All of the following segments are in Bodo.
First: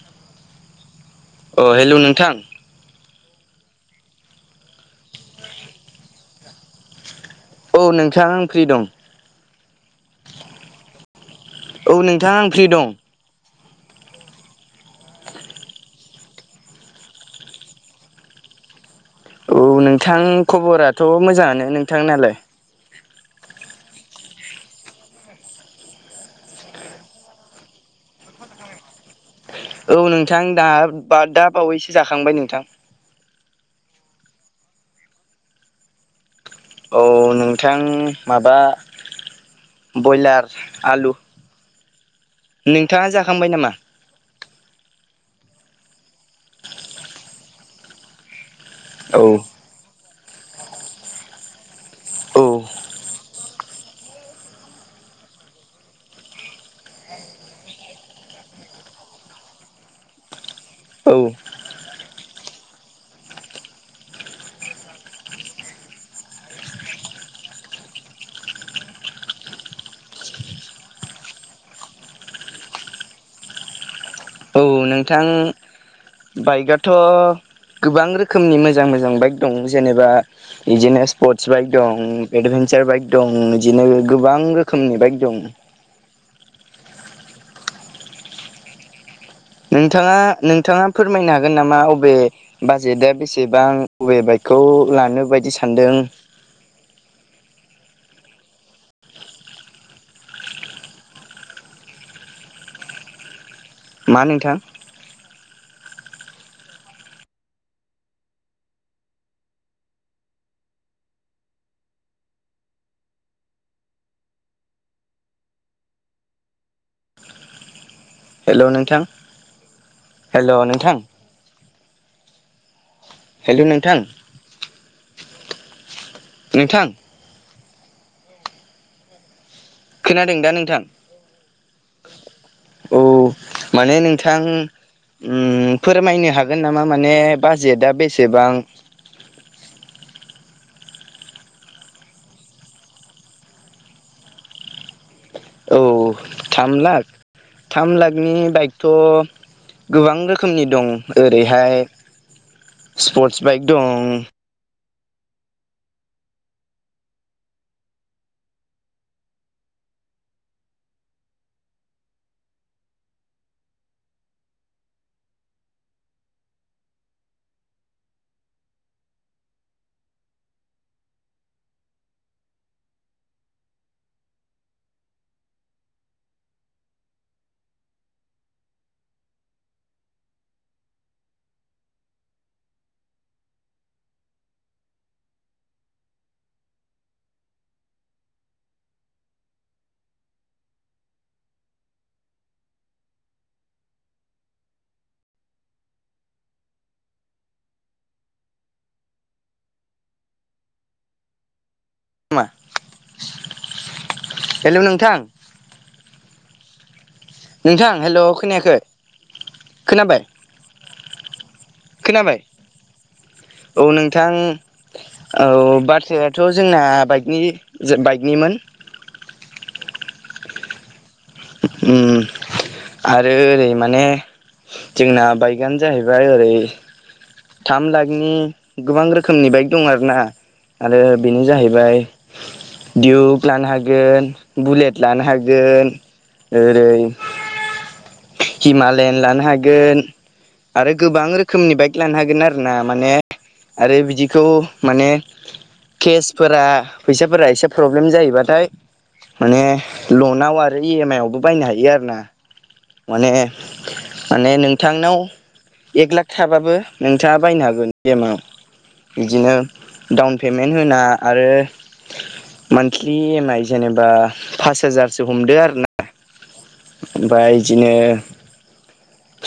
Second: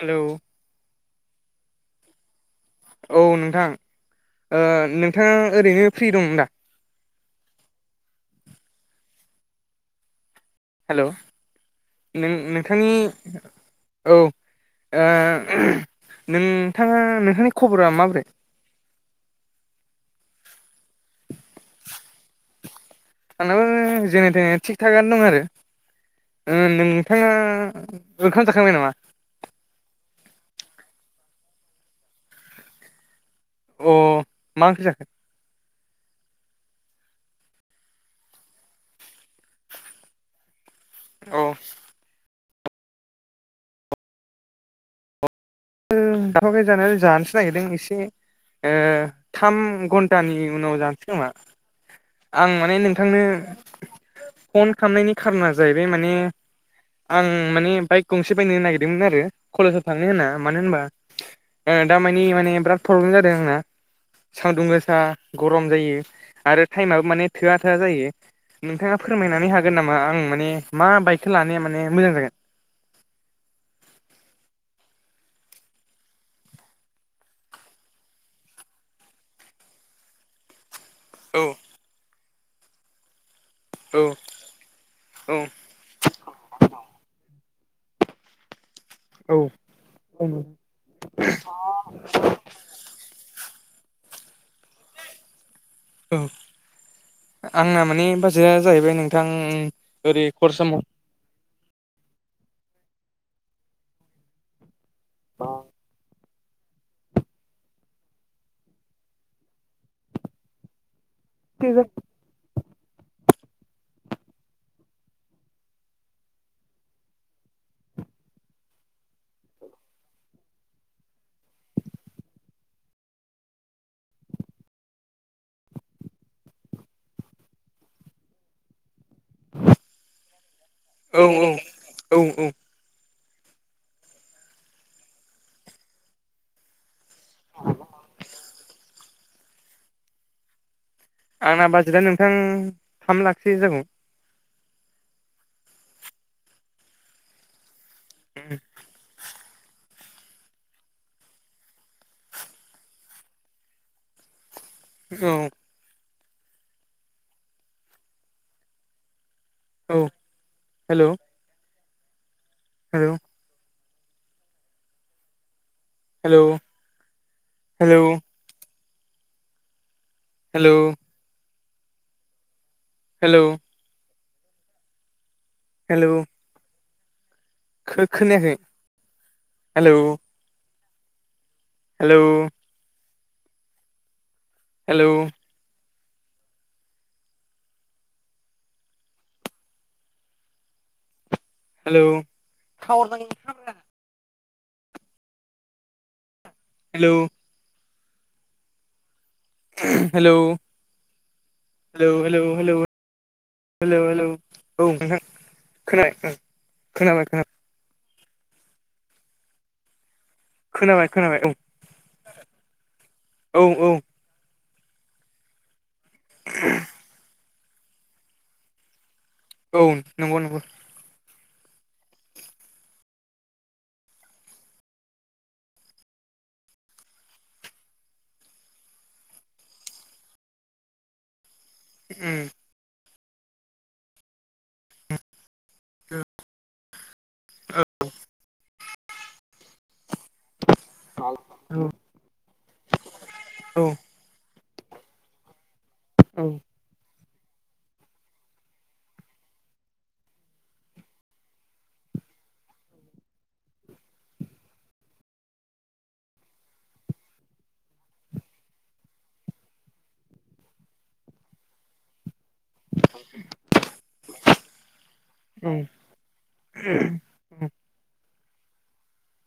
हेल' अ हेल' नोंथां। औ नोंथां ओ नोंथाङा ओरैनो फ्रि दं दा? औ नोंथां आं फ्रि दं। हेल' औ नों नोंथां आं फ्रि नोंथांनि दं औ ओ नोंथाङा नोंथांनि खबरा माब्रै? औ नोंथां खबराथ' मोजाङानो। नोंथांनालाय? आंनाबो जेने थेने थिग थाक आनो दं आरो। ओ नोंथाङा ओंखाम जाखांबाय नामा? औ नोंथां दा बा दा बावैसो जाखांबाय नोंथां। अ मा ओंख्रि जाखो? औ नोंथां माबा बयलार आलु। औ नोंथाङा जाखांबाय नामा? ओ जाथ'आखै जानायालाय जानोसो नागिरदों एसे ओ औ थाम घन्ट टानि उनाव जानोसै खोमा औ आं माने नोंथांनो फन खामनायनि खारना जाहैबाय माने आं माने बाइक गंसे बायनो नागिरदोंमोन आरो कलेजाव थांनो होनना। मानो होनबा औ ओ दामायनि माने बिराद प्रब्लेम जादों आंना। सान्दुं गोसा गरम जायो आरो टाइमाबो माने थोआ थोआ जायो। नोंथाङा फोरमायनानै हागोन नामा आं माने मा बाइकखौ लानाया माने मोजां जागोन? औ नोंथां। बाइकआथ' गोबां रोखोमनि मोजां मोजां बाइक दं जेनेबा इदिनो औ सपर्टस बाइक दं एडभेन्चार बाइक दं। दिनो गोबां रोखोमनि बाइक दं। औ नोंथाङा नोंथाङा फोरमायनो हागोन नामा अबे बाजेटआ बेसेबां अबे बाइकखौ लानो बायदि सानदों? औ आंना माने बाजेटआ जाहैबाय नोंथां ओरै खर समाव मा नोंथां? [inaudible] [inaudible] हेल' नोंथां हेल' नोंथां। हेल' नोंथां नोंथां। खोनादों दा नोंथां? औ औ औ औ। औ माने नोंथां उम फोरमायनो हागोन नामा माने बाजेटआ बेसेबां? आंना बाजेटआ नोंथां थाम लाखसो जागौ। औ थाम लाख थाम लाखनि बाइकथ' गोबां रोखोमनि दं ओरैहाय स्पर्टस बाइक दं। औ औ hello. Hello hello hello hello hello hello खो-खोनायाखै hello hello hello hello [unintelligible] hello hello hello hello मा हेलौ हेलौ हेल' नोंथां औ खोनाय खोनाबाय खोनाबाय। नोंथां हेलौ खोनायाखै खोनाबाय? खोनाबाय खोनाबाय औ खोनाबाय औ नों बिथां औ बाथ्रायाथ' जोंना बाइकनि बाइकनिमोन। औ नंगौ नंगौ। उम आरो ओरै माने जोंना बायकानो जाहैबाय ओरै थाम लाखनि गोबां रोखोमनि बाइक दं आरो ना। आरो बेनो जाहैबाय औ दिउप लानो हागोन बुलेट लानो हागोन ओरै हिमालयन लानो हागोन आरो गोबां रोखोमनि बाइक औ लानो हागोन आरो ना माने आरो बिदिखौ माने औ केसफोरा फैसाफोरा एसे प्रब्लेम जायोबाथाय माने लनाव आरो इएम आइ आवबो बायनो हायो आरो ना। माने माने नोंथांनाव एक लाख थाबाबो नोंथाङा बायनो हागोन बेमाव बिदिनो डाउन पेमेन्ट होना आरो मान्थलि एम आइ जेनेबा पास हाजारसो हमदो आरो ना। ओमफ्राय इदिनो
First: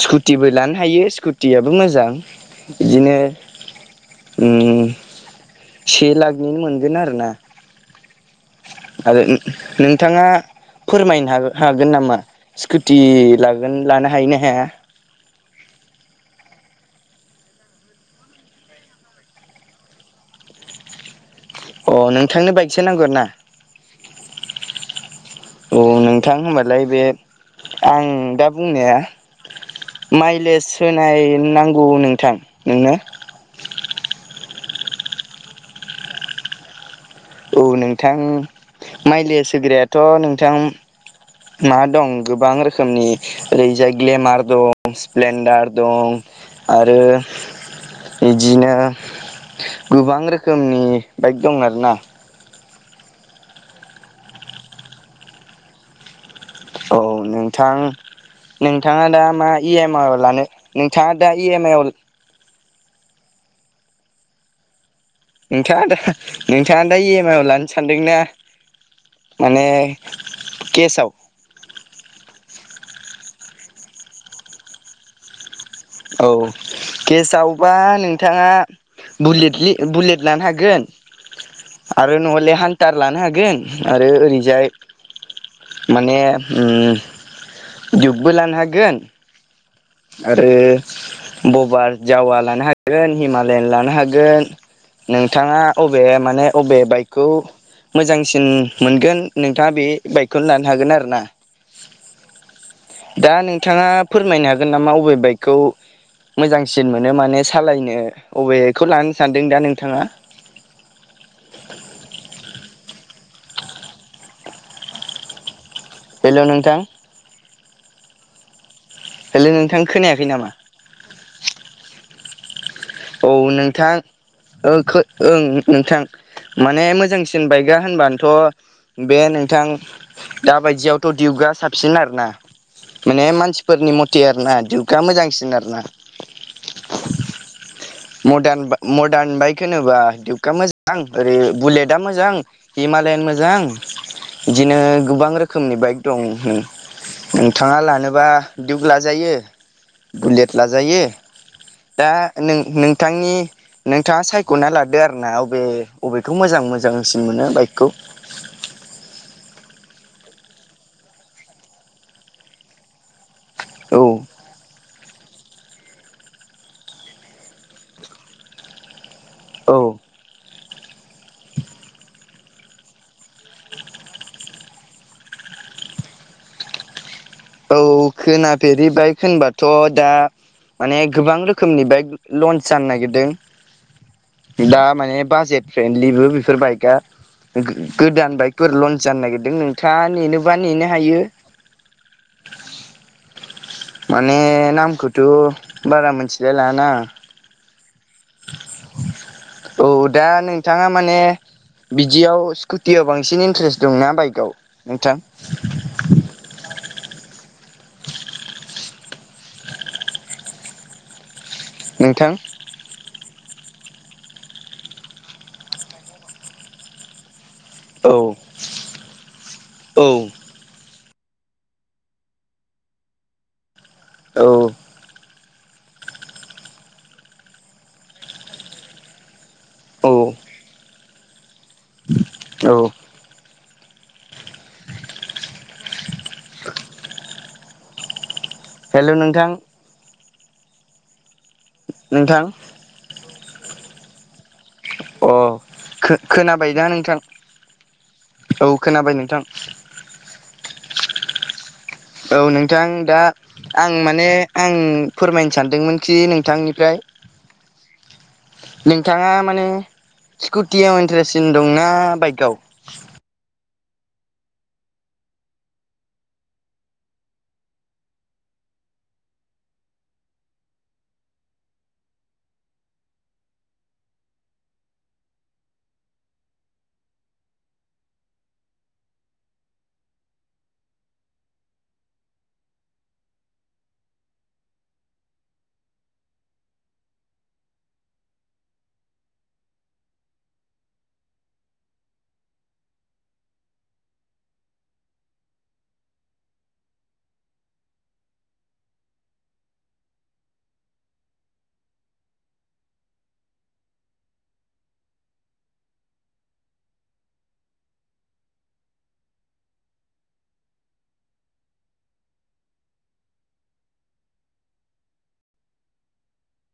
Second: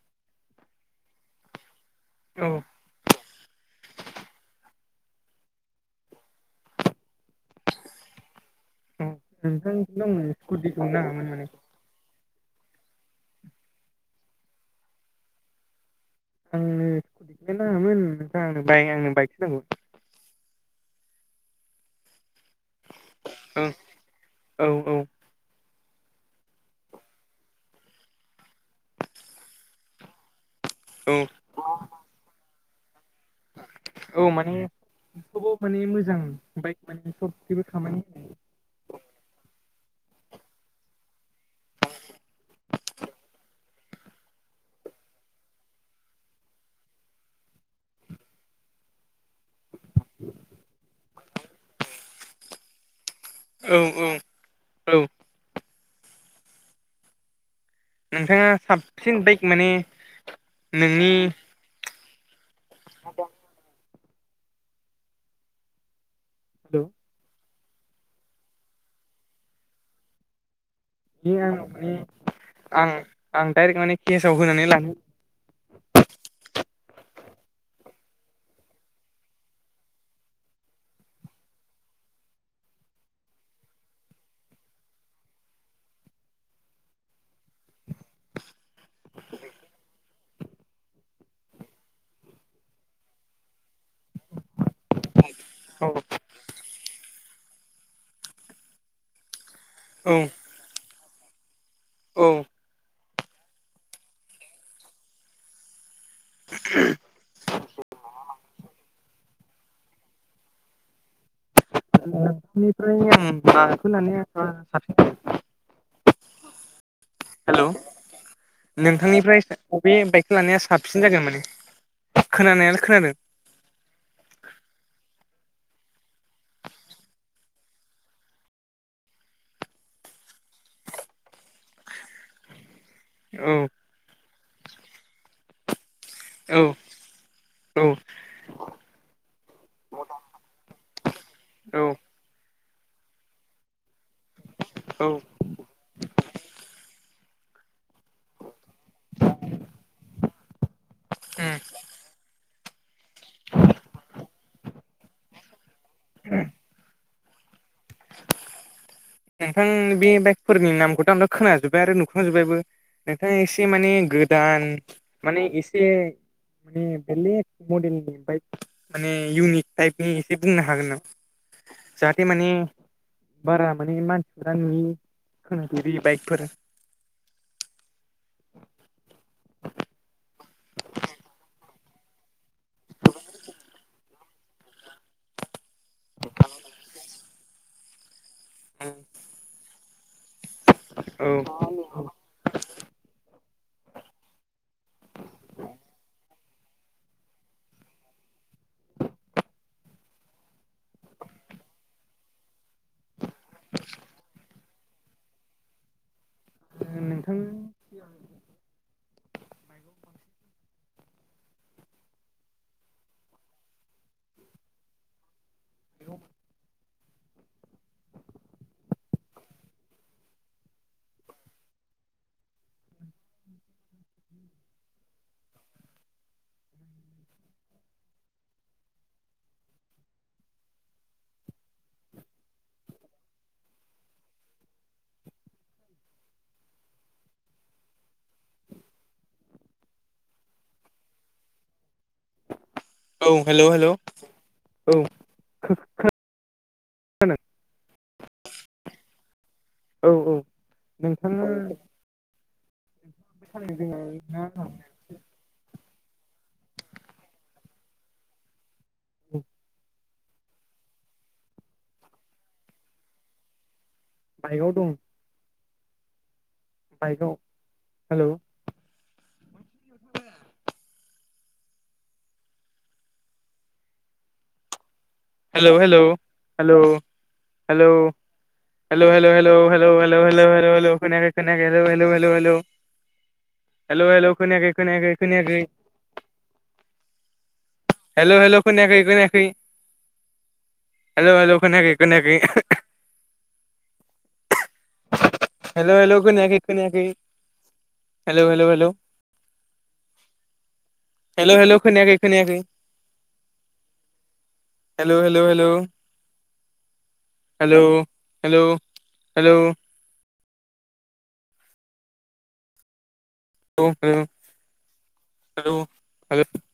स्कुटिबो लानो हायो स्कुटियाबो मोजां। औ इदिनो ओम से लाखनि मोनगोन आरो ना। आरो नोंथां दंनो नोंथाङा स्कुटिखौ नाङामोन फोरमायनो माने हागोन हागोन गोन नामा स्कुटि लागोन लानो हायो ना हाया? आंनो [unintelligible] नाङामोन नोंथां आंनो बाइ आंनो बाइकसो नांगौ। अ नोंथांनो बाइकसो नांगौ ना? ओं औ औ नोंथां होनबालाय बे आं दा बुंनाया माइलेज औ होनाय नांगौ नोंथां नोंनो? औ माने थेबाव माने मोजां बाइक माने सब औ नोंथां माइलेस होग्रायाथ' नोंथां मा दं गोबां रोखोमनि ओरैजाय ग्लेमार दं। स्प्लेन्डार दं आरो इदिनो गोबां रोखोमनि बाइक दं आरोना। औ औ औ औ नोंथां नोंथाङा नोंथाङा साबसिन दा बाइक मा माने इएम आइ लानो नोंथाङा दा इएम आइ आव आदा नोंथाङा दा बे नोंथाङा दा इएम आइ आव लानो सानदोंना माने केसाव बि आंनि माने आं आं दडाइरेक्ट माने केसाव होनानै लानो औ केसावबा नोंथाङा बुलेटलि बुलेट लानो हागोन। आरो नङले हान्थार लानो हागोन। आरो ओरैजाय माने उम डियबबो लानो हागोन। आरो बबार जावा लानो हागोन हिमालयान लानो हा गोन नोंथाङा औ अबे माने अबे बाइकखौ मोजांसिन मोनगोन नोंथाङा बे औ बाइकखौनो लानो हागोन आरो ना। औ। दा नोंथाङा फोरमायनो हागोन नामा अबे बाइकखौ मोजांसिन मोनो माने सालायनो अबेखौ लानो सानदों दा नोंथाङा। ओ बिनिफ्राय आं गाखोनानै साबसिन हेल' नोंथां। हेल' नोंथांनिफ्राय हेल' नोंथां अबे खोनायाखै बाइकखौ नामा लानाया सा साबसिन जागोन माने खोनानायालाय खोनादों। औ नोंथां ओ खो ओं नोंथां। माने मोजांसिन बाइकआ होनबानोथ' बे नोंथां। दा बायदियावथ' दिउगआ साबसिन आरोना। माने औ मानसिफोरनि मथे आरोना दिउगआ मोजांसिन आरो ना। औ औ। मडान बाइक मडार्न बाइक होनोबा दिउकआ मोजां ओरै औ बुलेटआ मोजां हिमालयान मोजां। बिदिनो औ गोबां रोखोम रोखोमनि बाइक दं नोंथाङा लानोबा दिउक लाजायो। बुलेट लाजायो। [inaudible] दा नों नोंथांनि नोंथाङा सायख'ना लादो आरो ना अबे बबेखौ मोजां मोजांसिन मोनो बाइकखौ। [inaudible] नोंथां बे बाइकफोरनि नामखौथ' आंथ' खोनाजोब्बाय आरो नुखांजोब्बायबो। नोंथाङा एसे माने औ गोदान माने एसे माने बेलेग मडेलनि बाइक माने इउनिक औ थाइपनि। बे बुंनो हागोन नामा जाहाथे माने बारा माने मानसिफोरा नुयि खोनाफेरि बाइकफोर। औ खोनाफेरि बाइक होनबाथ' दा माने गोबां रोखोमनि बाइक लन्स जानो नागिरदों। दा माने बाजेट फ्रेन्डलिबो बेफोर बाइकआ गो गोदान बाइक। फोर लन्स जानो नागिरदों। नोंथाङा नेनोबा नेनो हायो। औ माने नामखौथ' बारा मोनथिलाय लाना। औ दा नोंथाङा माने बिदियाव स्कुटियाव बांसिन इन्ट्रेस्ट दंना बाइकआव नोंथां। नोंथांनि सिगां माइगं बांसिन [inaudible] नोंथां हयौ [inaudible] औ औ। औ। औ। औ। हेल' नोंथां। नोंथां। औ हेल' हेल' औ खो खोनादों। खोनाबाय दा नोंथां? औ खोनाबाय नोंथां। औ औ नोंथां। औ नोंथां दा आं माने आं। फोरमायनो सानदोंमोनखि नोंथांनिफ्राय नोंथाङा माने स्कुटियाव इन्टारेससिन दंना बाइकआव? बाइकआव दं। बाइकआव hello. Hello hello hello hello. Hello hello hello hello hello hello hello hello hello खोनायाखै खोनायखै hello hello hello hello hello. Hello hello खोनायाखै खोनायाखै खोनायाखै। हेल' हेल' खोनायाखै खोनायाखै। हेल' हेल' खोनायाखै खोनायाखै। हेल' हेल' खोनायाखै खोनायाखै। Hello hello hello. Hello hello खोनायाखै खोनायाखै। Hello hello hello hello hello hello. [unintelligible]